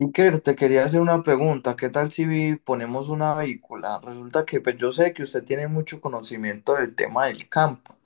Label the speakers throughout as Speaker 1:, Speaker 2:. Speaker 1: Iker, te quería hacer una pregunta. ¿Qué tal si ponemos una vehícula? Resulta que pues, yo sé que usted tiene mucho conocimiento del tema del campo.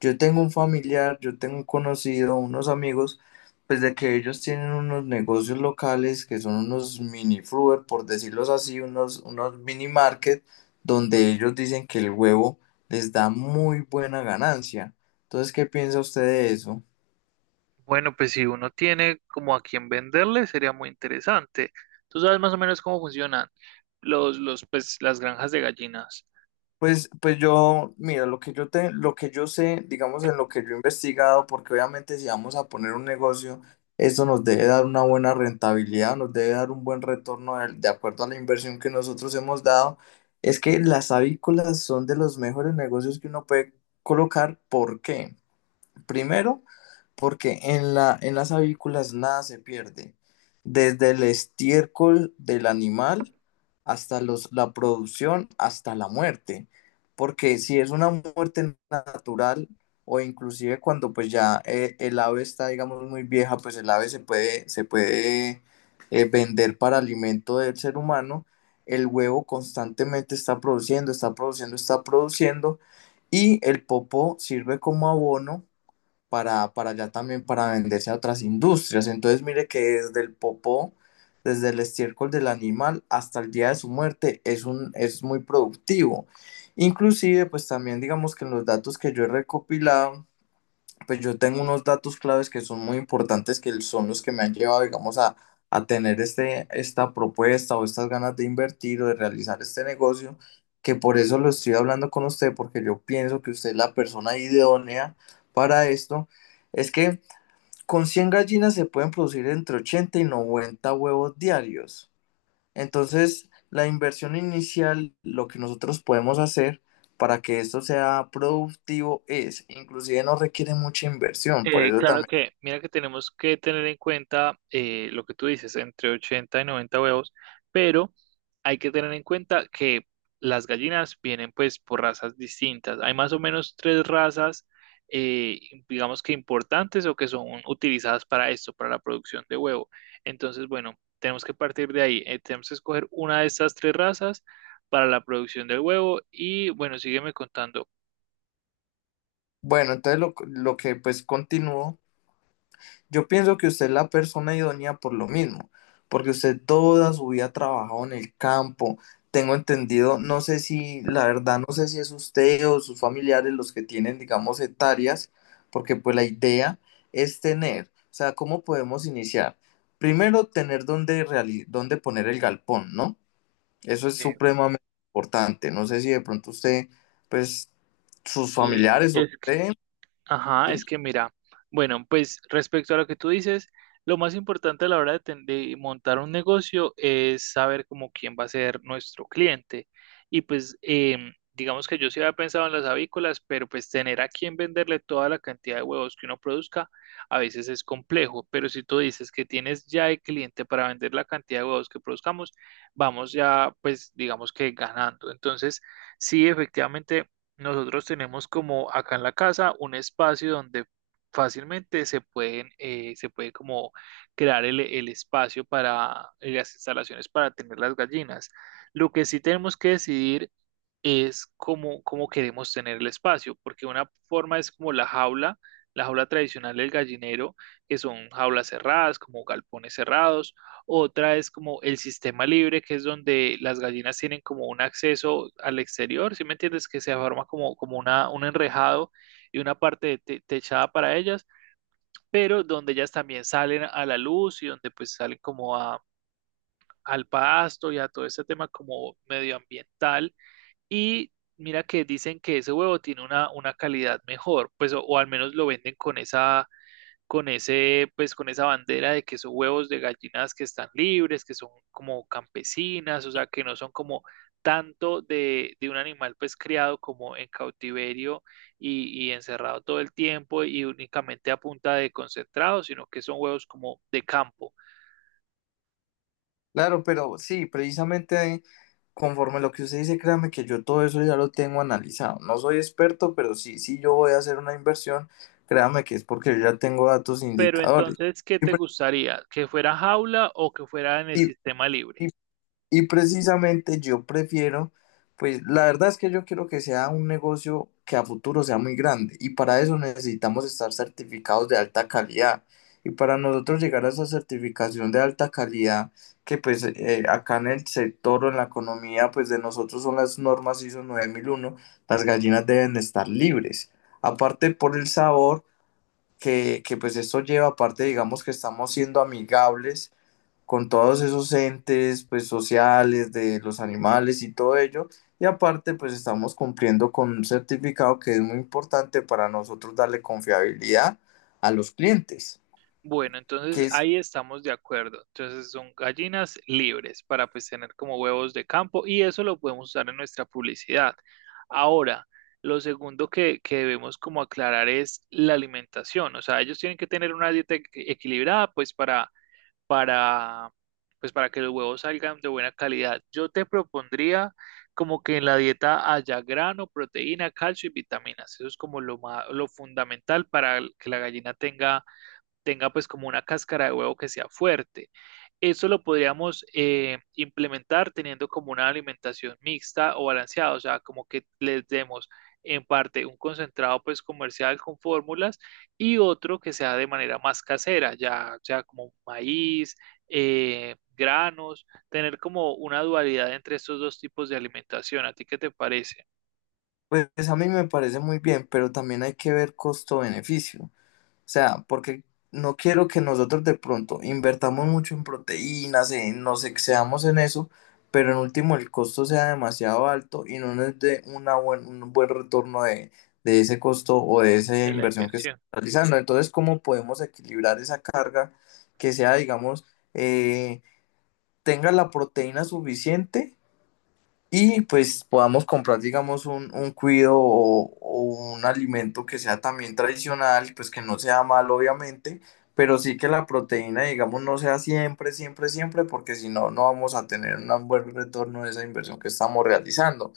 Speaker 1: Yo tengo un familiar, yo tengo un conocido, unos amigos, pues de que ellos tienen unos negocios locales que son unos mini fruit, por decirlos así, unos mini market, donde ellos dicen que el huevo les da muy buena ganancia. Entonces, ¿qué piensa usted de eso?
Speaker 2: Bueno, pues si uno tiene como a quién venderle, sería muy interesante. Tú sabes más o menos cómo funcionan pues, las granjas de gallinas.
Speaker 1: Pues yo, mira, lo que yo sé, digamos, en lo que yo he investigado, porque obviamente si vamos a poner un negocio, esto nos debe dar una buena rentabilidad, nos debe dar un buen retorno de acuerdo a la inversión que nosotros hemos dado, es que las avícolas son de los mejores negocios que uno puede colocar. ¿Por qué? Primero, porque en las avícolas nada se pierde, desde el estiércol del animal hasta la producción, hasta la muerte, porque si es una muerte natural o inclusive cuando pues ya el ave está, digamos, muy vieja, pues el ave se puede, se puede vender para alimento del ser humano, el huevo constantemente está produciendo, está produciendo, está produciendo, y el popó sirve como abono para allá también para venderse a otras industrias. Entonces, mire que desde el popó, desde el estiércol del animal hasta el día de su muerte es un, es muy productivo. Inclusive, pues también digamos que en los datos que yo he recopilado, pues yo tengo unos datos claves que son muy importantes, que son los que me han llevado, digamos, a tener esta propuesta o estas ganas de invertir o de realizar este negocio, que por eso lo estoy hablando con usted, porque yo pienso que usted es la persona idónea para esto. Es que con 100 gallinas se pueden producir entre 80 y 90 huevos diarios. Entonces, la inversión inicial, lo que nosotros podemos hacer para que esto sea productivo es, inclusive no requiere mucha inversión, por eso
Speaker 2: Claro
Speaker 1: también.
Speaker 2: que, mira que tenemos que tener en cuenta lo que tú dices, entre 80 y 90 huevos, pero hay que tener en cuenta que las gallinas vienen pues por razas distintas. Hay más o menos tres razas, eh, digamos que importantes o que son utilizadas para esto, para la producción de huevo. Entonces, bueno, tenemos que partir de ahí. Tenemos que escoger una de estas tres razas para la producción del huevo y bueno, sígueme contando.
Speaker 1: Bueno, lo que pues continúo. Yo pienso que usted es la persona idónea por lo mismo, porque usted toda su vida ha trabajado en el campo. Tengo entendido, no sé si, la verdad, no sé si es usted o sus familiares los que tienen, digamos, hectáreas, porque pues la idea es tener, o sea, ¿cómo podemos iniciar? Primero, tener dónde, dónde poner el galpón, ¿no? Eso es
Speaker 2: eh,
Speaker 1: supremamente importante. No sé si de pronto usted, pues, sus
Speaker 2: sí
Speaker 1: familiares o
Speaker 2: es
Speaker 1: usted,
Speaker 2: Ajá, es
Speaker 1: ¿sí?
Speaker 2: que mira, bueno, pues respecto a lo que tú dices, lo más importante a la hora de, de montar un negocio es saber como quién va a ser nuestro cliente. Y pues digamos que yo sí había pensado en las avícolas, pero pues tener a quién venderle toda la cantidad de huevos que uno produzca a veces es complejo. Pero si tú dices que tienes ya el cliente para vender la cantidad de huevos que produzcamos, vamos ya pues digamos que ganando. Entonces, sí, efectivamente. Nosotros tenemos como acá en la casa un espacio donde fácilmente se pueden, se puede como crear el espacio para las instalaciones para tener las gallinas. Lo que sí tenemos que decidir es cómo, cómo queremos tener el espacio, porque una forma es como la jaula tradicional del gallinero, que son jaulas cerradas, como galpones cerrados, otra es como el sistema libre, que es donde las gallinas tienen como un acceso al exterior, ¿sí me entiendes? Que se forma como, un enrejado y una parte de techada para ellas, pero donde ellas también salen a la luz y donde pues salen como a, al pasto y a todo ese tema como medioambiental y mira que dicen que ese huevo tiene una calidad mejor, pues o al menos lo venden con esa, con ese, pues con esa bandera de que son huevos de gallinas que están libres, que son como campesinas, o sea, que no son como tanto de un animal pues criado como en cautiverio y encerrado todo el tiempo y únicamente a punta de concentrado, sino que son huevos como de campo.
Speaker 1: Claro, pero sí, precisamente. Conforme a lo que usted dice, créame que yo todo eso ya lo tengo analizado. No soy experto, pero sí, sí yo voy a hacer una inversión, créame que es porque yo ya tengo datos e
Speaker 2: Pero
Speaker 1: indicadores.
Speaker 2: entonces, ¿qué
Speaker 1: Y,
Speaker 2: te
Speaker 1: pre-
Speaker 2: gustaría? ¿Que fuera jaula o que fuera en el
Speaker 1: y-
Speaker 2: sistema libre?
Speaker 1: y Y precisamente yo prefiero, pues la verdad es que yo quiero que sea un negocio que a futuro sea muy grande y para eso necesitamos estar certificados de alta calidad. Y para nosotros llegar a esa certificación de alta calidad, que pues acá en el sector o en la economía, pues de nosotros son las normas ISO 9001, las gallinas deben estar libres. Aparte por el sabor que pues esto lleva, aparte digamos que estamos siendo amigables con todos esos entes pues sociales de los animales y todo ello. Y aparte pues estamos cumpliendo con un certificado que es muy importante para nosotros darle confiabilidad a los clientes,
Speaker 2: Bueno,
Speaker 1: que
Speaker 2: entonces
Speaker 1: es.
Speaker 2: ahí estamos de acuerdo. Entonces son gallinas libres para pues tener como huevos de campo y eso lo podemos usar en nuestra publicidad. Ahora, lo segundo que debemos como aclarar es la alimentación. O sea, ellos tienen que tener una dieta equilibrada pues para, para, pues para que los huevos salgan de buena calidad. Yo te propondría como que en la dieta haya grano, proteína, calcio y vitaminas. Eso es como lo fundamental para que la gallina tenga pues como una cáscara de huevo que sea fuerte. Eso lo podríamos implementar teniendo como una alimentación mixta o balanceada, o sea, como que les demos en parte un concentrado pues comercial con fórmulas y otro que sea de manera más casera, ya sea como maíz, granos, tener como una dualidad entre estos dos tipos de alimentación. ¿A ti qué te parece
Speaker 1: Pues a mí me parece muy bien, pero también hay que ver costo-beneficio. Sea, porque no quiero que nosotros de pronto invertamos mucho en proteínas, nos excedamos en eso, pero en último el costo sea demasiado alto y no nos dé un buen retorno de ese costo o de esa
Speaker 2: de la
Speaker 1: inversión que estamos
Speaker 2: inversión?
Speaker 1: realizando. Entonces, ¿cómo podemos equilibrar esa carga que sea, digamos, eh, tenga la proteína suficiente? Y pues podamos comprar, digamos, un cuido o un alimento que sea también tradicional, pues que no sea malo, obviamente, pero sí que la proteína, digamos, no sea siempre, porque si no, no vamos a tener un buen retorno de esa inversión que estamos realizando.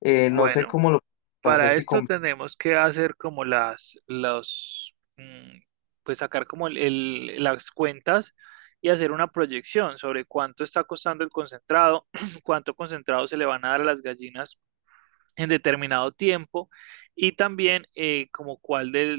Speaker 1: No sé
Speaker 2: Bueno,
Speaker 1: cómo lo podemos hacer
Speaker 2: para
Speaker 1: si
Speaker 2: esto
Speaker 1: con.
Speaker 2: tenemos que hacer como pues sacar como las cuentas y hacer una proyección sobre cuánto está costando el concentrado, cuánto concentrado se le van a dar a las gallinas en determinado tiempo y también como cuál de,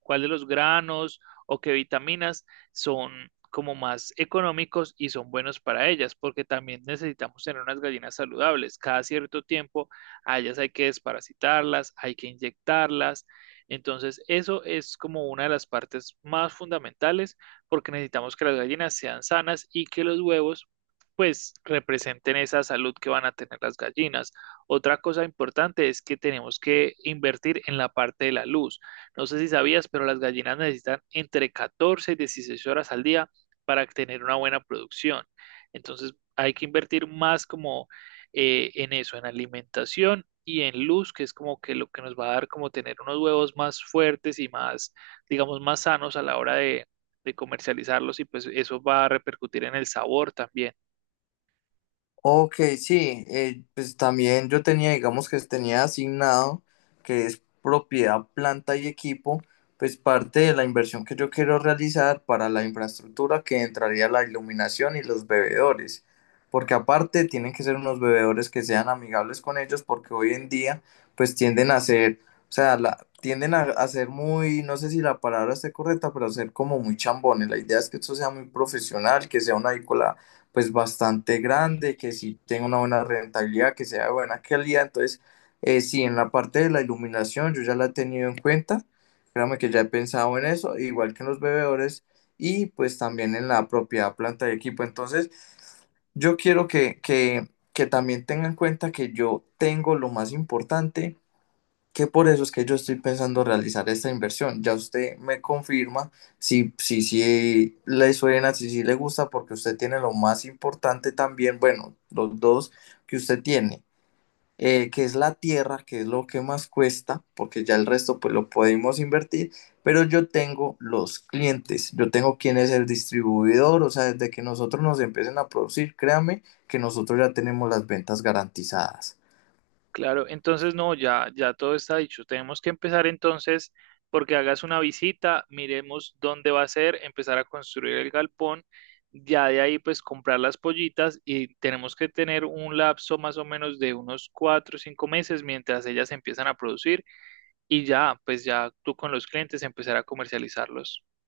Speaker 2: cuál de los granos o qué vitaminas son como más económicos y son buenos para ellas, porque también necesitamos tener unas gallinas saludables. Cada cierto tiempo a ellas hay que desparasitarlas, hay que inyectarlas. Entonces, eso es como una de las partes más fundamentales, porque necesitamos que las gallinas sean sanas y que los huevos pues representen esa salud que van a tener las gallinas. Otra cosa importante es que tenemos que invertir en la parte de la luz. No sé si sabías, pero las gallinas necesitan entre 14 y 16 horas al día para tener una buena producción. Entonces hay que invertir más como en eso, en alimentación y en luz, que es como que lo que nos va a dar como tener unos huevos más fuertes y más, digamos, más sanos a la hora de comercializarlos y pues eso va a repercutir en el sabor también.
Speaker 1: Ok, sí, pues también yo tenía, digamos que tenía asignado, que es propiedad, planta y equipo, pues parte de la inversión que yo quiero realizar para la infraestructura que entraría la iluminación y los bebedores, porque aparte tienen que ser unos bebedores que sean amigables con ellos, porque hoy en día pues tienden a ser, o sea, la, tienden a ser muy, no sé si la palabra esté correcta, pero a ser como muy chambones. La idea es que esto sea muy profesional, que sea una edícula pues bastante grande, que sí tenga una buena rentabilidad, que sea de buena calidad. Entonces, sí, en la parte de la iluminación yo ya la he tenido en cuenta, créame que ya he pensado en eso, igual que en los bebedores y pues también en la propiedad planta de equipo. Entonces, yo quiero que también tengan en cuenta que yo tengo lo más importante, que por eso es que yo estoy pensando realizar esta inversión. Ya usted me confirma si le suena, si le gusta, porque usted tiene lo más importante también, bueno, los dos que usted tiene, que es la tierra, que es lo que más cuesta, porque ya el resto pues lo podemos invertir, pero yo tengo los clientes, yo tengo quién es el distribuidor, o sea, desde que nosotros nos empiecen a producir, créame que nosotros ya tenemos las ventas garantizadas.
Speaker 2: Claro, entonces no, ya todo está dicho. Tenemos que empezar entonces porque hagas una visita, miremos dónde va a ser, empezar a construir el galpón, ya de ahí pues comprar las pollitas y tenemos que tener un lapso más o menos de unos 4 o 5 meses mientras ellas empiezan a producir y ya, pues ya tú con los clientes empezar a comercializarlos.